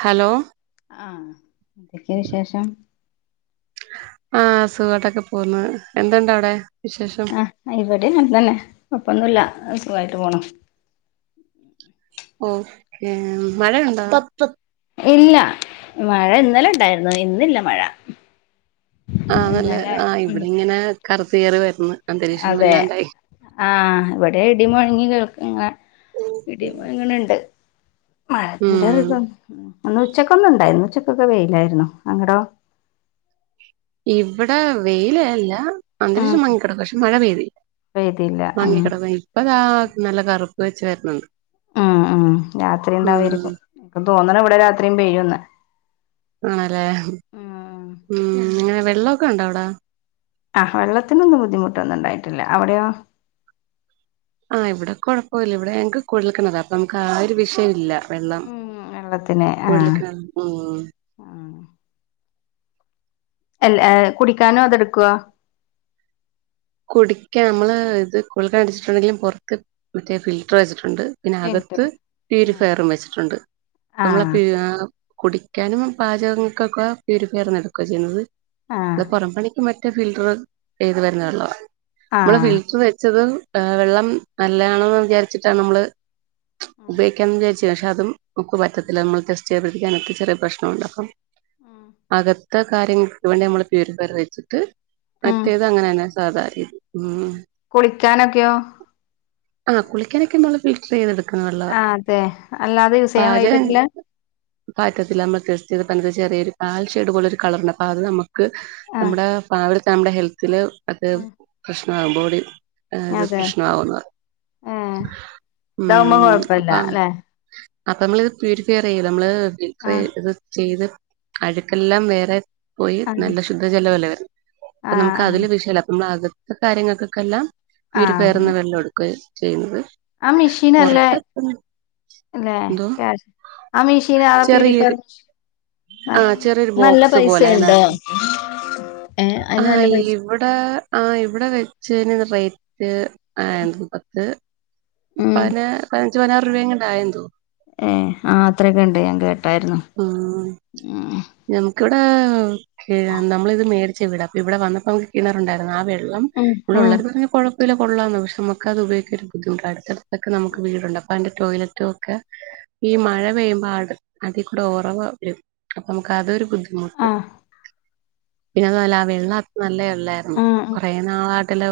Hello ആഹ് എന്തൊക്കെ വിശേഷം ആ സുഖയിട്ടൊക്കെ പോന്ന് എന്തുണ്ടവിടെ ആഹ് ഇവിടെം അങ്ങനെ കൊപ്പോന്നൂല്ല്യ ആഹ് സുഖായിട്ട് പോണു ഓ ഇഹ് മഴയുണ്ടോ ഇല്ല മഴ ഇന്നലെ ഇണ്ടായിരുന്നു ഇന്നില്ല മഴ ആ നല്ല ഇന്നലെ ആ ഉം ഇവിടെ ഇങ്ങനെ കറു കേറി വരുന്ന് അന്തരീക്ഷം അതെ വല്ലാണ്ടായി ആഹ് ഇവിടെ ഇടി മുഴങ്ങി കേൾ [unintelligible] ഇടി മൊഴങ്ങണോണ്ട് മഴത്തിന്റെ ഉം റിതൊണ്ട് ഉം ഇന്ന്‌ ഉച്ചക്കൊന്നും ഉണ്ടായിരുന്നു ഉച്ചക്കൊക്കെ വെയിലായിരുന്നു അങ്ങടോ ഇവിടെ വെയില അല്ല ഉം അന്തരീക്ഷം മങ്ങിക്കിടക്ക പക്ഷെ മഴ പെയ്തില്ല പെയ്തില്ല ഉം മങ്ങിക്കിടക്ക ഇപ്പതാ നല്ല കറു വച്ച് വര്ണൊന്ന് ഉം ഉം യാത്രി ഉണ്ടാവരിക്കും തോന്നണെ ഇവിടെ രാത്രിയും പെയ്യുന്ന് ആണെല്ലേ ഉംങ്ങ വെള്ളമൊക്കെ ഉണ്ടോ അവിടെ? ആഹ് വെള്ളത്തിനൊന്നും ബുദ്ധിമുട്ടൊന്നും ഉണ്ടായിട്ടില്ല അവടെയോ? ആഹ് ഇവിടെ കൊഴപ്പില്ല ഇവിടെ ഞങ്ങ്ക്ക് കുഴൽക്കിണറാ അപ്പൊ നമുക്ക് ആ ഒരു വിഷയില്ല വെള്ളം ഉം വെള്ളത്തിന് കുഴൽ ആഹ് കിണറ് ഉം ആഹ് അല്ല ഏഹ് കുടിക്കാനോ അതെടുക്കുവാ കുടിക്കാൻ നമ്മള് ഇത് കുടിക്കാൻ അടിച്ചിട്ടുണ്ടെങ്കിലും പൊറത്ത് മറ്റേ ഫിൽറ്ററ് വെച്ചിട്ടുണ്ട്. പിന്നെ ഫിൽറ്റർ അകത്ത് പ്യൂരിഫയറും വെച്ചിട്ടുണ്ട് നമ്മളെ ആഹ് [unintelligible] കുടിക്കാനും പാചകങ്ങക്കൊക്കെ പ്യൂരിഫയർന്ന് എടുക്കുവാ ചെയ്യുന്നത്. ആഹ് അഹ് പൊറമ്പണിക്ക് മ മറ്റ ഫിൽറ്ററ് ചെയ്ത് വരുന്ന വെള്ളവാ. നമ്മള് ആഹ് ഫിൽറ്ററ് വെച്ചത് ഏഹ് വെള്ളം നല്ലയാണെന്ന് വിചാരിച്ചിട്ടാ നമ്മള് ഉം ഉപയോഗിക്കാൻ [unintelligible] അത്യാവശ്യം അതും നമുക്ക് പറ്റത്തില്ല നമ്മള് ടെസ്റ്റ് ചെയ്ത് പിടിക്കാനൊക്കെ ചെറിയ പ്രശ്നുണ്ട് അപ്പം ഉം അക ഇത്ര കാര്യങ്ങൾക്ക് വേണ്ടി നമ്മള് പ്യൂരിഫയർ വെച്ചിട്ട് ഉം മറ്റേത് അങ്ങനേയന്നെ അതായി കുളിക്കാനൊക്കെയോ? ആ കുളിക്കാനൊക്കെ നമ്മള് ഫിൽറ്ററീന്ന് എടു ആ അതെ അല്ലാതെ യൂസ് ചെയ്യാൻ [unintelligible] പാചകം പറ്റില്ല? ച്ത്പ്പന്താച്ചാല് ചെറിയൊരു കാൽഷേഡ് പോലെ കളറ്ണ്ട് അപ്പ അത് നമ്മ ക്ക് ആഹ് നമ്മുടെ പാ നമ്മുടെ ഹെൽത്തില് അത് ഉം [unintelligible] ബോഡി ഏ അത് അതെ പ്രശ്നമാവുന്നു ഏഹ് ഇതാവുമ്പോ ഉം കൊഴപ്പല്ല അപ്പം അല്ലെ അപ്പൊ നമ്മള് ഇത് പ്യൂരിഫയർ ചെയ്യും നമ്മള് ഫില്ലട്ടർ ആഹ് ഇത് ചെയ്ത് അഴുക്കെല്ലാം വേറെ. പോയി ആഹ് നല്ല ശുദ്ധ ജലവല്ലേ അപ്പ നമുക്ക് ആഹ് അതില് വിഷയല്ലാ [unintelligible] കാര്യങ്ങൾക്കൊക്കെയെല്ലാം. ആഹ് പ്യൂരിഫയറെന്ന് വെള്ളം എടുകേ ചെയ്യുന്നത്. ആ മെഷീനല്ലേ പുറത്ത് അല്ലെ എന്തോ യാഷ ആ മെഷീൻ ആ പ്യൂരിഫയർ ചെറിയൊരു ആ ചെറിയൊരു നല്ല ബോക്സ് പൈസ പോലെ ഉണ്ടോ അതിനകത്ത് ഏഹ് അതിന് നല്ല പൈസ ആ ഇവിടെ വെച്ചന് റേറ്റ്. ആ [unintelligible] പത്ത്. ഉം പതിന പതിനഞ്ച് പതിനാറ് രൂപംഎങ്ങാണ്ട് ആയെന്ന് തോന്നുന്നു. ഏഹ് ആ അത്രയൊക്കെ ഉണ്ട് ഞാൻ കേട്ടായിരുന്നു. ഇവിടേ. നമ്മളിത് മേടി ച്ചിവിടെ അപ്പോ ഇവിടെ വന്നപ്പോ നമ്മക്ക് കിണറുണ്ടരുന്നു. ആഹ് വീ ള്ളം ഉം ഉം ഇവിടെള്ളൊരുപറഞ്ഞ് കൊഴ കൊള്ളാന്നാ പക്ഷെ നമുക്ക് അത് ഉപയോഗിക്കാ ഒരു ബുദ്ധിമുട്ടാണ് അടുത്തടുത്തൊക്കെ നമുക്ക് വീടുണ്ട് അപ്പോ അതിന്റെ ടോലറ്റും ഒക്കെ ഈ മഴ പെയ്യുമ്പോ അ അതി കൂടെ ഉറവ വരും അപ്പോ നമുക്ക് അതൊരു ബുദ്ധിമുട്ട്. ആഹ് പിന്നെഅതല്ല ആ വെള്ള അധികം നല്ലതാ തല്ലായിരുന്നു. ആഹ് കുറെ നാളായിട്ട് കലോ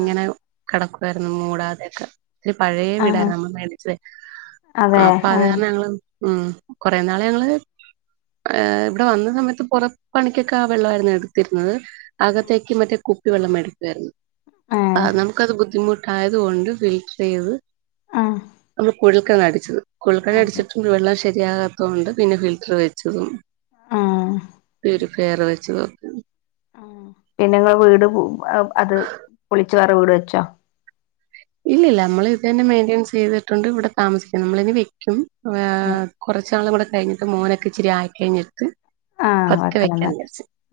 ആഹ് കിടക്കുവായിരുന്നു മൂടാതെയൊക്കെ. ഇത്തിരി പഴയ ആഹ് വീടായിരുന്നു നമ്മള്മേടിച്ചത് അതെ അപ്പൊ അത് ആഹ് കാരണം ഞങ്ങള് ഉം കുറെ നാള് ഞങ്ങള് ഏഹ് ഇവിടെ വന്ന സമയത്ത് പുറം പണിക്കൊക്കെ ആ വെള്ളായിരുന്നു എടുത്തിരുന്നത്. അകത്തേക്ക് മറ്റെ കു കുപ്പി വെള്ളം മേടിക്കുവായിരുന്നു. ഏഹ് ആഹ് നമുക്ക്ത് ബുദ്ധിമുട്ട് ആയത് കൊണ്ട് ഫിൽറ്റർ ചെയ്ത്. ആഹ് [unintelligible] കുഴ ഇക്കാന്ന് അടിച്ചത്. കുഴൽക്കിണർ അതെ അടിച്ചിട്ട് വെള്ളാവിശ ശരിയാകാത്തോണ്ട് പിന്നെ ഫിൽറ്റർ വെച്ചതും ആഹ് പ്യൂരിഫയർ വെച്ചത് മ് പിന്നെങ്ങ വീട് മ് അത് പൊളിക്ക ച്ച് വേറെ വീട് വെച്ചോ? ഇല്ലില്ല. നമ്മൾ ഇത് തന്നെ മെയിന്റനൻസ് ചെയ്തിട്ടുണ്ട്, ഇവിടെ താമസിക്കും നമ്മൾ ഇനി വെക്കും. ആ കുറച്ച് നാൾ ഇവിടെ കഴിഞ്ഞട്ട് മോനൊക്ക ഇച്ചരി ആയി കഴിഞ്ഞി ആഹ് പത്ത് വെക്കണംന്ന് വെക്കണ്ടേ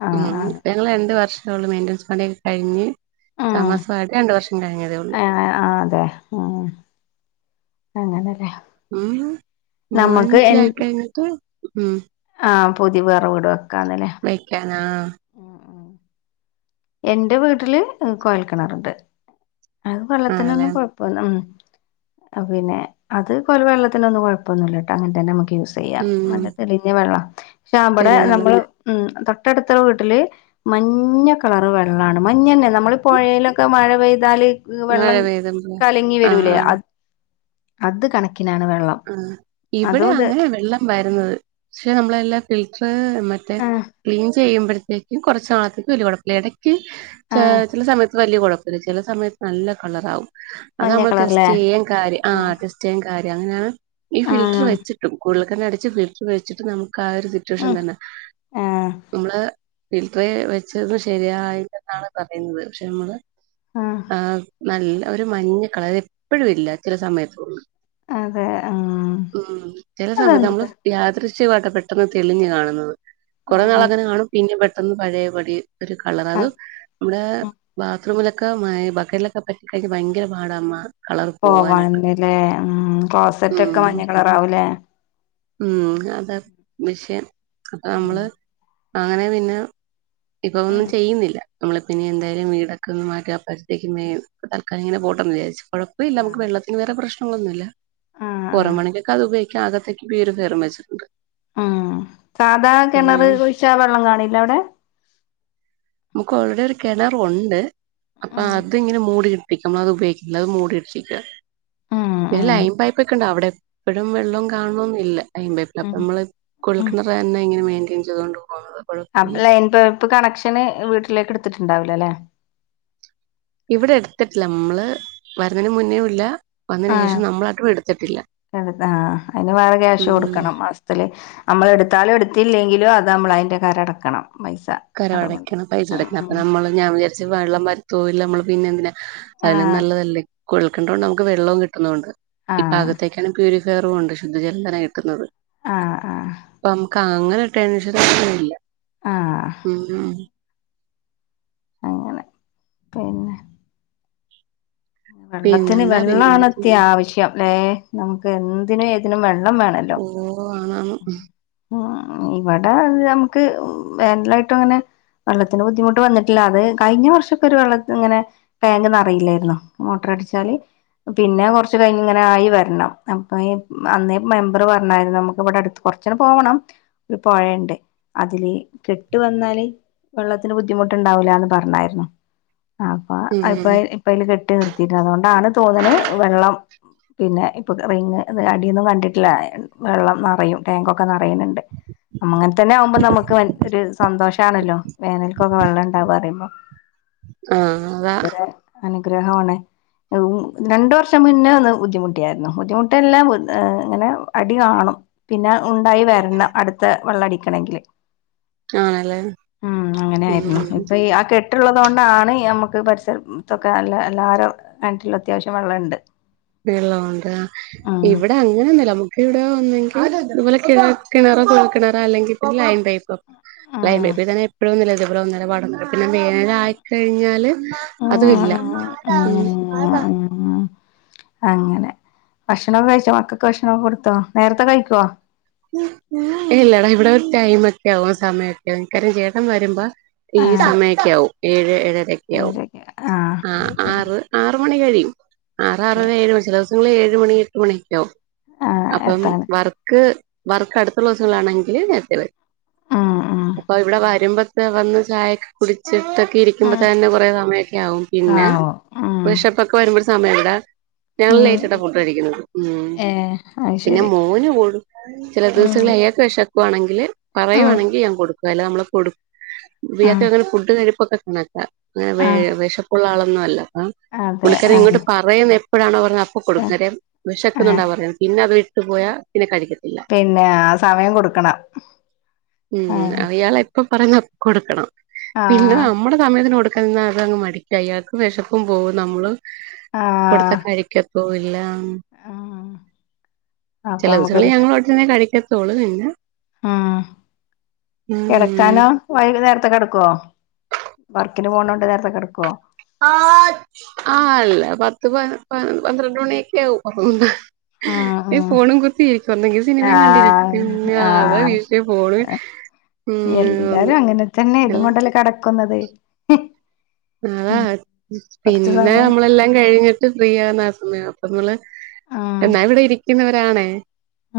ആഹ് മ് ആഹ് പ്പം ഞങൾ രണ്ട് വർഷം അത് കൊണ്ട് മെയിൻ്റെൻസ് പണി ഒക്കെ കഴിഞ് താമസമായിട്ട് രണ്ടു വർഷം കഴിഞ്ഞതേ ഉള്ളൂ. ആ അതെ മ് അങ്ങനല്ലേ. ഉം മോന് ച്ചിരി ആയി കയിഞ്ഞിട്ട് മ് ആ പുതി വേറെ വീട് വെ ക്കാന്ന്ല്ലേ. ആ എന്റെ വീട്ടില് കൊയൽക്കിണറ്ണ്ട്. അഹ് വള്ളത്തിനൊന്നും ആണല്ലേ? കൊഴപ്പല്ല. ഉം. പിന്നെ അത് കൊയൽ വെള്ളത്തിനൊന്നും കൊഴപ്പൊന്നുല്ല ട്ടോ അങ്ങനെ തന്നെ ക്ക് യൂസെയ്യ ഉം. നല്ല തെളിഞ്ഞ വെള്ള ക്ഷ ഇബടെ തെളിഞ്ഞോളും. നമ്മള് മ് തൊട്ടടുത്ത വീട്ടില് മഞ്ഞ കളറ് വെള്ളാണ് മഞ്ഞന്നെ നമ്മള് പൊയൊലൊക്കെ മഴ പെയ്താൽ മഴ വെള്ളം പെയ്തപ്പോ. കലങ്ങി വരൂലേ അ അത് കണ ആ ഇവിടെ അങ്ങനെ വെള്ളം വരുന്നത് ക്ഷെ നമ്മളെല്ലാം കിളി എ മറ്റേ ആഹ് ക്ലീൻ ചെ ചെയ്യുമ്പഴത്തേക്കും കുറച്ച് ആദ്യം [unintelligible] ക്ക് ചെ ആഹ് ചെല സമയത്ത് വലിയ കുഴ ചെല സമയത്ത് നല്ല കളറാവും അത് മഞ്ഞ നമ്മള് കളറല്ലേ ടെസ്റ്റേയിം കാര്യം ആ ആഹ് ടെസ്റ്റേയിം കാര്യം എങ്ങനെ ഈ ഫിൽട്ടർ ആഹ് വെച്ചിട്ടും കൂടു പക്കന അട ഫലി്സ് [unintelligible] വെച്ചിട്ട് നമക്ക് ആ ഒരു സിറ്റുവേഷൻ ഉം തന്നെ ആഹ് നമ്മള് ഫിൽറ്റർ വെച്ചത് ശരിയായില്ലെന്നാണ് പറയുന്നത് പക്ഷെ നമ്മള് ആഹ് നല്ല ഒരു മഞ്ഞ കളർ എപ്പോഴും ഇല്ല ചില സമയത്തൊന്ന് അതെ ഉം ഉ ചില സമയത്ത് നമ്മള് അതെന്ത് യാത്ര ക്ഷ്യമായിട്ടെ പെട്ടെന്ന് തെളിഞ്ഞ് കാണുന്നത്. കുറേ നാൾ ഏഹ് അങ്ങനെ കാണും പിന്നെ [unintelligible] ട്ടന്ന് പഴയപടി ഒരു കളർ അത് അഹ് നമ്മടെ ബ ത്ര മുലൊക്കെ മ ബക്കിലൊക്കെ പറ്റ കഴിഞ്ഞ ഭയങ്കര പാടാമ്മ കളർ പോവാനായിട്ട്. പോവാനല്ലേ ആ ക്ലോസറ്റ് റ്റൊക്ക ഉം മഞ്ഞ കളറാവില്ല ആ ഉം അതാ വിഷയ അപ്പൊ ഉം നമ്മള് അങ്ങനെ പിന്നെ ഇപ്പൊ ഉം ഒന്നും ചെയ്യുന്നില്ല നമ്മള് പിന്നെ എന്തായാലും വീടൊക്കെ ഒന്ന് മാറ്റാപ്പഴത്തെ മെ തൽക്കാലം ഇങ്ങനെ പോട്ടന്ന് വിചാരിച്ചു കുഴപ്പമില്ല ആഹ് നമക്ക് വെള്ളത്തിന് വരെ പ്രശ് അങ്ങൊന്നുമല്ല ആഹ് ആഹ് പരമണിക കത് ബ ആഗ വീര് നിർ വെച്ചിട്ടുണ്ട് ഉം സാധാ ഉം കിണറ് കുഴിച്ച വെള്ളം കാണല്ല അവിടെ നമുക്ക് ഓൾറെഡി ഒരു കിണറുണ്ട് അപ്പൊ ആഹ് അത് ഇങ്ങനെ മൂടി പിക്കുമ്പൾ അത് ഉപയോഗിക്ക അത് മൂടിട്ടരിക്ക ഉം പിന്നെ ഉം ലൈൻ പൈപ്പ ഒക്കെ ഉണ്ട അവിടെ എപ്പഴും വെള്ളം കാണന്നില്ല. അയപ്പ അപ്പൊ ഉം നമ്മള് ഉം കൊഴൽക്കെണറ് എങ്ങനെ [unintelligible] ഇൻച്ചതോണ്ടു അപ്പ ലൈൻ പപ് കണക്ഷൻ ന് വീട്ടിലേക്ക് ഇട്ത്തിട്ടുണ്ടാവൂല ലേ ഇവിടെ എടുത്തിട്ടില്ല ഇമ്മള് വരുന്നേന് മുന്നേയും ഇല്ല ആ വന്നതിന് ശേഷം നമ്മളായിട്ടും എടുത്തിട്ടില്ല എട്ത് ആ അയ്ന് വേറെ ക്യാഷ് ഉം കൊടുക്കണം മാസത്തില് നമ്മള് എടുത്താലും എടുത്തില്ലെങ്കി ലും അത് നമ്മള് അ യിന്റെ കരം അടക്കണം പൈസ അതുകൊണ്ട് കരവടയ്ക്കണം പൈസ എടക്കണം അപ്പ ഉം നമ്മള് ഞാൻ വിചാരിച്ചു വെള്ളം വരുത്തോ ഇല്ല നമ്മള് പിന്നെ എന്തിന അയ്ലും ആഹ് നല്ലതല്ലേ കൊഴൽക്കണർ കൊണ്ട് നമുക്ക്‌ വെള്ളോം കിട്ടുന്നുണ്ട് ഇപ്പ ആഹ് അഗത്തേക്കാണ് പ്യുരി വേറവുണ്ട് ശുദ്ധജലംധനം കിട്ടുന്നത് ആഹ് ആഹ് അങ്ങനൊര് ടെൻഷൻ ഒന്നുഇല്ല ആഹ് ഉം അങ്ങനെ പിന്നെ വെള്ളത്തിന് പിന്നെന്താ പിന്നെങ്ങനെ വെള്ളാണ് ചെയ്യണം. അത്യാവശ്യം ഏ നമുക്ക് എന്തിനും ഏതിനും വെ ള്ളം വേണല്ലോ ഓ ആണാണ് ഉം ഇവിടെ നമുക്ക് വേനലായിട്ടും അങ്ങനെ വെള്ളത്തിന് ബുദ്ധിമുട്ട് വന്നിട്ടില്ല അത് കഴിഞ്ഞ വർഷക്ക ഒരു വെള്ളത്തി ഇങ്ങനെ ടാങ്ക് നറയില്ലായിരുന്നു മോട്ടർ അടിച്ചാല് പിന്നെ കൊറച്ച് കഴിഞ്ഞ ഇങ്ങനെ ആയി വരണം അപ്പൊ അന്നേ മെമ്പറ് പറഞ്ഞായിരുന്നു നമുക്ക് ഇവിടെ അടുത്ത് കൊറച്ചന പോവണം ഒരു പൊയെണ്ട് അതില് കെട്ട് വന്നാല് വെള്ളത്തിന് ബുദ്ധിമുട്ടിണ്ടാവൂലാന്ന് പറഞ്ഞായിരുന്നു അപ്പ അയ്പ്പ ഉം ഇപ്പ അയ്ല് കെട്ട് അതുകൊണ്ടാണ് തോന്നണ് വെള്ളം പിന്നെ ഇപ്പൊ റിങ് അടിയൊന്നും കണ്ടിട്ടില്ല വെള്ളം നറയും ടാങ്കൊക്കെ നറയ്ണ് ണ്ട് അങ്ങനെ തന്നെ ആവുമ്പോ നമുക്ക് ഒരു സന്തോഷാണല്ലോ വേനൽക്കൊക്കെ വെള്ളം ഇണ്ടാവ പറയുമ്പോ ആഹ് അതാ ഗ്രഹം ആണ് രണ്ടു വർഷം മുന്നേ ഒന്ന് ബുദ്ധിമുട്ടിയായിരുന്നു ബുദ്ധിമുട്ടല്ല ഇങ്ങനെ അടി കാണും പിന്നെ ഉണ്ടായി വരണം അടുത്ത വെള്ളം അടിക്കണെങ്കില് ആണല്ലേ ഉം അങ്ങനെയായിരുന്നു ഉം ഇപ്പ ആ കെട് ട്ട്ള്ളതുകൊണ്ടാണ് നമുക്ക് പരിസരം തൊ ക്കെ നല്ല എല്ലാരും കെണറ്റില് അത്യാവശ്യം വെള്ളണ്ട് വെള്ളം ഒണ്ട് അ ഉം ഇവിടെ അങ്ങനെ ഒന്നുല്ലാ നമുക്കിവിടെ ഒന്നെങ്കി ഇതുപോലെ കിണ കിണറൊ കൊഴൽകിണറ അല്ലെങ്കി പിന്നെ ലൈൻ പൈപ്പ് ലൈൻ ഉം പൈപ്പി തന്നെ എപ്പോഴുംന്നില്ല ഇതുപോലെന്ന ഒന്നര പിന്നെ വേനലായിക്കഴിഞ്ഞാല് അതു ഇല്ല ആഹ് ആഹ് ആഹ് ആഹ് അങ്ങനെ ഭക്ഷണം ഒക്കെ കഴിച്ചോ മക്കക്ക് ഭക്ഷണം കൊടുത്തോ നേരത്തെ കഴിക്കോ ഇല്ലടാ ഇവിടൊരു ടൈമൊക്കെ ആവും സമയൊക്കെ ആകും മിക്കറും കാര്യം ചേട്ടൻ വരുമ്പോ ഈ ആഹ് സമയമൊക്കെ ആവും ഏഴ് ഏഴ ട്ടരക്ക്‌ ആവും ഏഴരക്ക് ആഹ് ആ പിന്നെ ആറ് ആറ് മണി കഴിയും അതെ ആറാറര ഏഴ് ചെലോ ങ്ങള് ഏഴ് മണി എട്ട് മണിക്കാവും ആഹ് അപ്പം എത്താണ് വർക്ക് വർക്ക് അടുത്തുള്ള ദിവസങ്ങളാണെങ്കില് നേരത്തെ വരും ഉം അപ്പൊ ഇവിടെ വരുമ്പോ വന്ന് ചായയൊക്കെ കുടിച്ചിട്ട് ക്കി ഇരിക്കുമ്പോ ഉം തന്നെ കുറേ സമയൊക്കെ ആകും പിന്നെ ആവോ ഉം വിശപ്പൊക്കെ വരുമ്പോരു സമയഇവ്ടെ ഞങ്ങള് ഉം ലേറ്റായിട്ടാ ഫുഡഴിക്കുന്നത് ഉം ഏഹ് അത് പിന്നെ ശരി മോന് കൊട് ചെല ഉം ദൂസങ്ങളിൽ [unintelligible] പോണെങ്കില്‌ ഉം പറയുവാണെങ്കി ഞാൻ കൊടുക്കും അല്ല നമ്മള് കൊടു ആഹ് ബേക്കറികളിൽ ഫുഡ് കഴിപ്പൊക്കെ ണക്ക വെ ആഹ് വെശപ്പുള്ള ആള ഒന്നു അല്ല ആ അതെ പുള്ളിക്കാരൻ ആഹ് ഇങ്ങോട്ട് പറയുന്ന എപ്പോഴാണോപറഞ്ഞ അപ്പൊ കൊടുക്കും കാര്യം ആഹ് വെശക്കുന്നുണ്ടാപറഞ്ഞ പിന്നെ അത് ട്ടു പോയാ പിന്നെ കഴിക്ക പിന്നെ ആ സമയം കൊടുക്കണം ആ ഉം അയാളെ എപ്പൊ പറയുന്ന അപ്പൊ കൊടുക്കണം പിന്നെ നമ്മുടെ സമയത്തിനോട് എന്നാ അത് അങ്ങ് മടിക്ക് അയാക്ക് വെശപ്പും പോവും നമ്മള് കൊടുത്താ കഴിക്ക പോവൂല്ല ആ ആ അപ്പൊ നമുക്കൊരു എ ഇത്രേം കഴിക്കത്തൊള്ളു പിന്നെ ആ ഉം കെടക്കാനാ വൈകുന്നേരത്തെ കെടക്കോ വർ ക്കിന് പോണോണ്ട് നേരത്തെ കെടക്കോ? ആ ആ അല്ല പത്ത് പ പ പന്ത്രണ്ട് മണിക്കെ ആവും അപ്പോ പിന്നെ ഈ ആ ഫോണും കുത്തിയിരിക്കും ഒന്നെങ്കി സിനിമേം കണ്ടിരിക്കും ഞാ ആ അതാ വിഷയം ഫോണു ഉം ഒന്ന് ഇല്ലേ ക്കുന്നത് ഉം അതാ കൊറച്ച് പിന്നെ സമയം നമ്മളെല്ലാം കഴിഞ്ഞിട്ട് ഫ്രീ ആവുന്ന ആ സമയം നമ്മള് ആ എന്നാ ഇവിടെ ഇരിക്കുന്നവരാണേ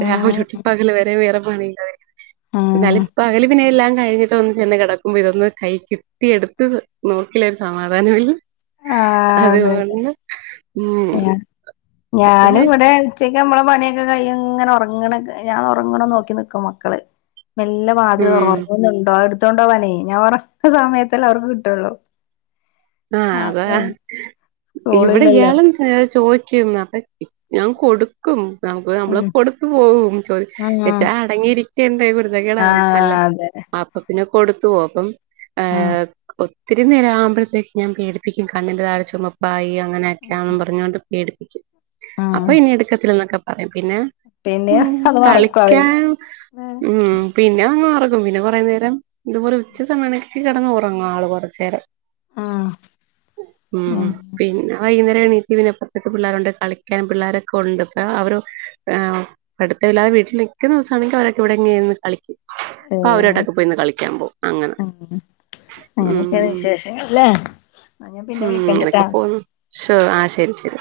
ആ രാവിലൊട്ട് പകല് വരെ വേറെ പണിണ്ടായിരുന്നു എന്നാലും ആ പകല് പിന്നെ എല്ലാം കഴിഞ്ഞിട്ടൊന്ന് ചെന്ന് കിടക്കുമ്പോൾ ഇതൊന്നു കയ്യിൽ കിട്ടി എടുത്തത് നോ ഇലെല്ല് ഒരു സമാധാനമില്ല ആ അതെതെ അതുകൊണ്ട് ഉം ഞാ ഞാനും ഇവിടെ ഉച്ചക്ക് അമ്മളെ പണിയൊക്കെ കഴിഞ്ഞ് ഇങ്ങനെ ഒറ ങ്ങ്ണ്ക്കെ ഞാൻ ഒറങ്ങണോം നോക്കി നിക്ക മക്കള് മെല്ലെ വാതിൽ തൊർന്നോക്കും ഉം ഒറങ്ങുന്നുണ്ടോ ത്തൊണ്ടോവാനെ ഞാൻ ഒറക്ക സമയത്തല്ലേ അവർക്ക് കിട്ടൊള്ളൂ ആഹ് അതാ ഇവിടെ സ്കൂളില്ലല്ലോ ഇയാളും കേ ചോയ്ക്കും അപ്പൊ ഞാൻ കൊടുക്കും നമുക്ക് നമ്മള് ഉം കൊടുത്തു പോവും ചോദ് ആ ച്ചാ അടങ്ങിയിരിക്കണ്ടേ ആ കുരുത്തക്കേടാവും നല്ല അതെ അപ്പ പിന്നെ കൊടുത്തു പോകും അപ്പം ആ ഒ ത്തിരി നേരം ആവുമ്പഴത്തേക്ക് ഞാൻ പേടിപ്പിക്കും കണ്ണിന്റെ താഴെ ചൊമപ്പായി അ അങ്ങനെയൊക്കെയാണെന്ന് പറഞ്ഞോണ്ട് പേടിപ്പിക്കും ആ അപ്പൊ ഇനി എടുക്കത്തില്ലന്നൊക്കെ പ പിന്നെ പിന്നെ മ് അത് മറക്കും അവര് കളിക്കൻ മ് പിന്നെ ഇങ്ങ് വ [unintelligible] പിന്നെ കൊറേ നേരം ഇതുപോലെ ഉച്ച സമയാണെങ്കി കെടന്ന് ഒറങ്ങും ആൾ കുറച്ച് നേരം ആഹ് മ് ഉം പിന്നെ വൈകുന്നേ പിന്നെ എണീറ്റ് പിന്നപ്പുറത്തൊക്കെ പിള്ളേരുണ്ട് കളിക്കാനും പിള്ളാരൊക്കെ ഒണ്ട് ഇപ്പ അവര് പടുത്തമില്ലാതെ വീട്ടില് നിൽക്കുന്ന ദിവസം ആണെങ്കിൽ അവരൊക്കെ ഇവിടെങ്ങെനെന്ന് കളിക്കും ഏ ക്കാ അവരായിട്ടൊക്കെ പോയിന്ന് കളിക്കാൻ പോ അങ്ങനെ അങ്ങനെയൊക്കെയാണ് മ് [unintelligible] ഞാൻ പിന്നെ വിളിക്കണ്ട്ട്ടാ പോന്നു ശോ ആഹ് ശരി ശരി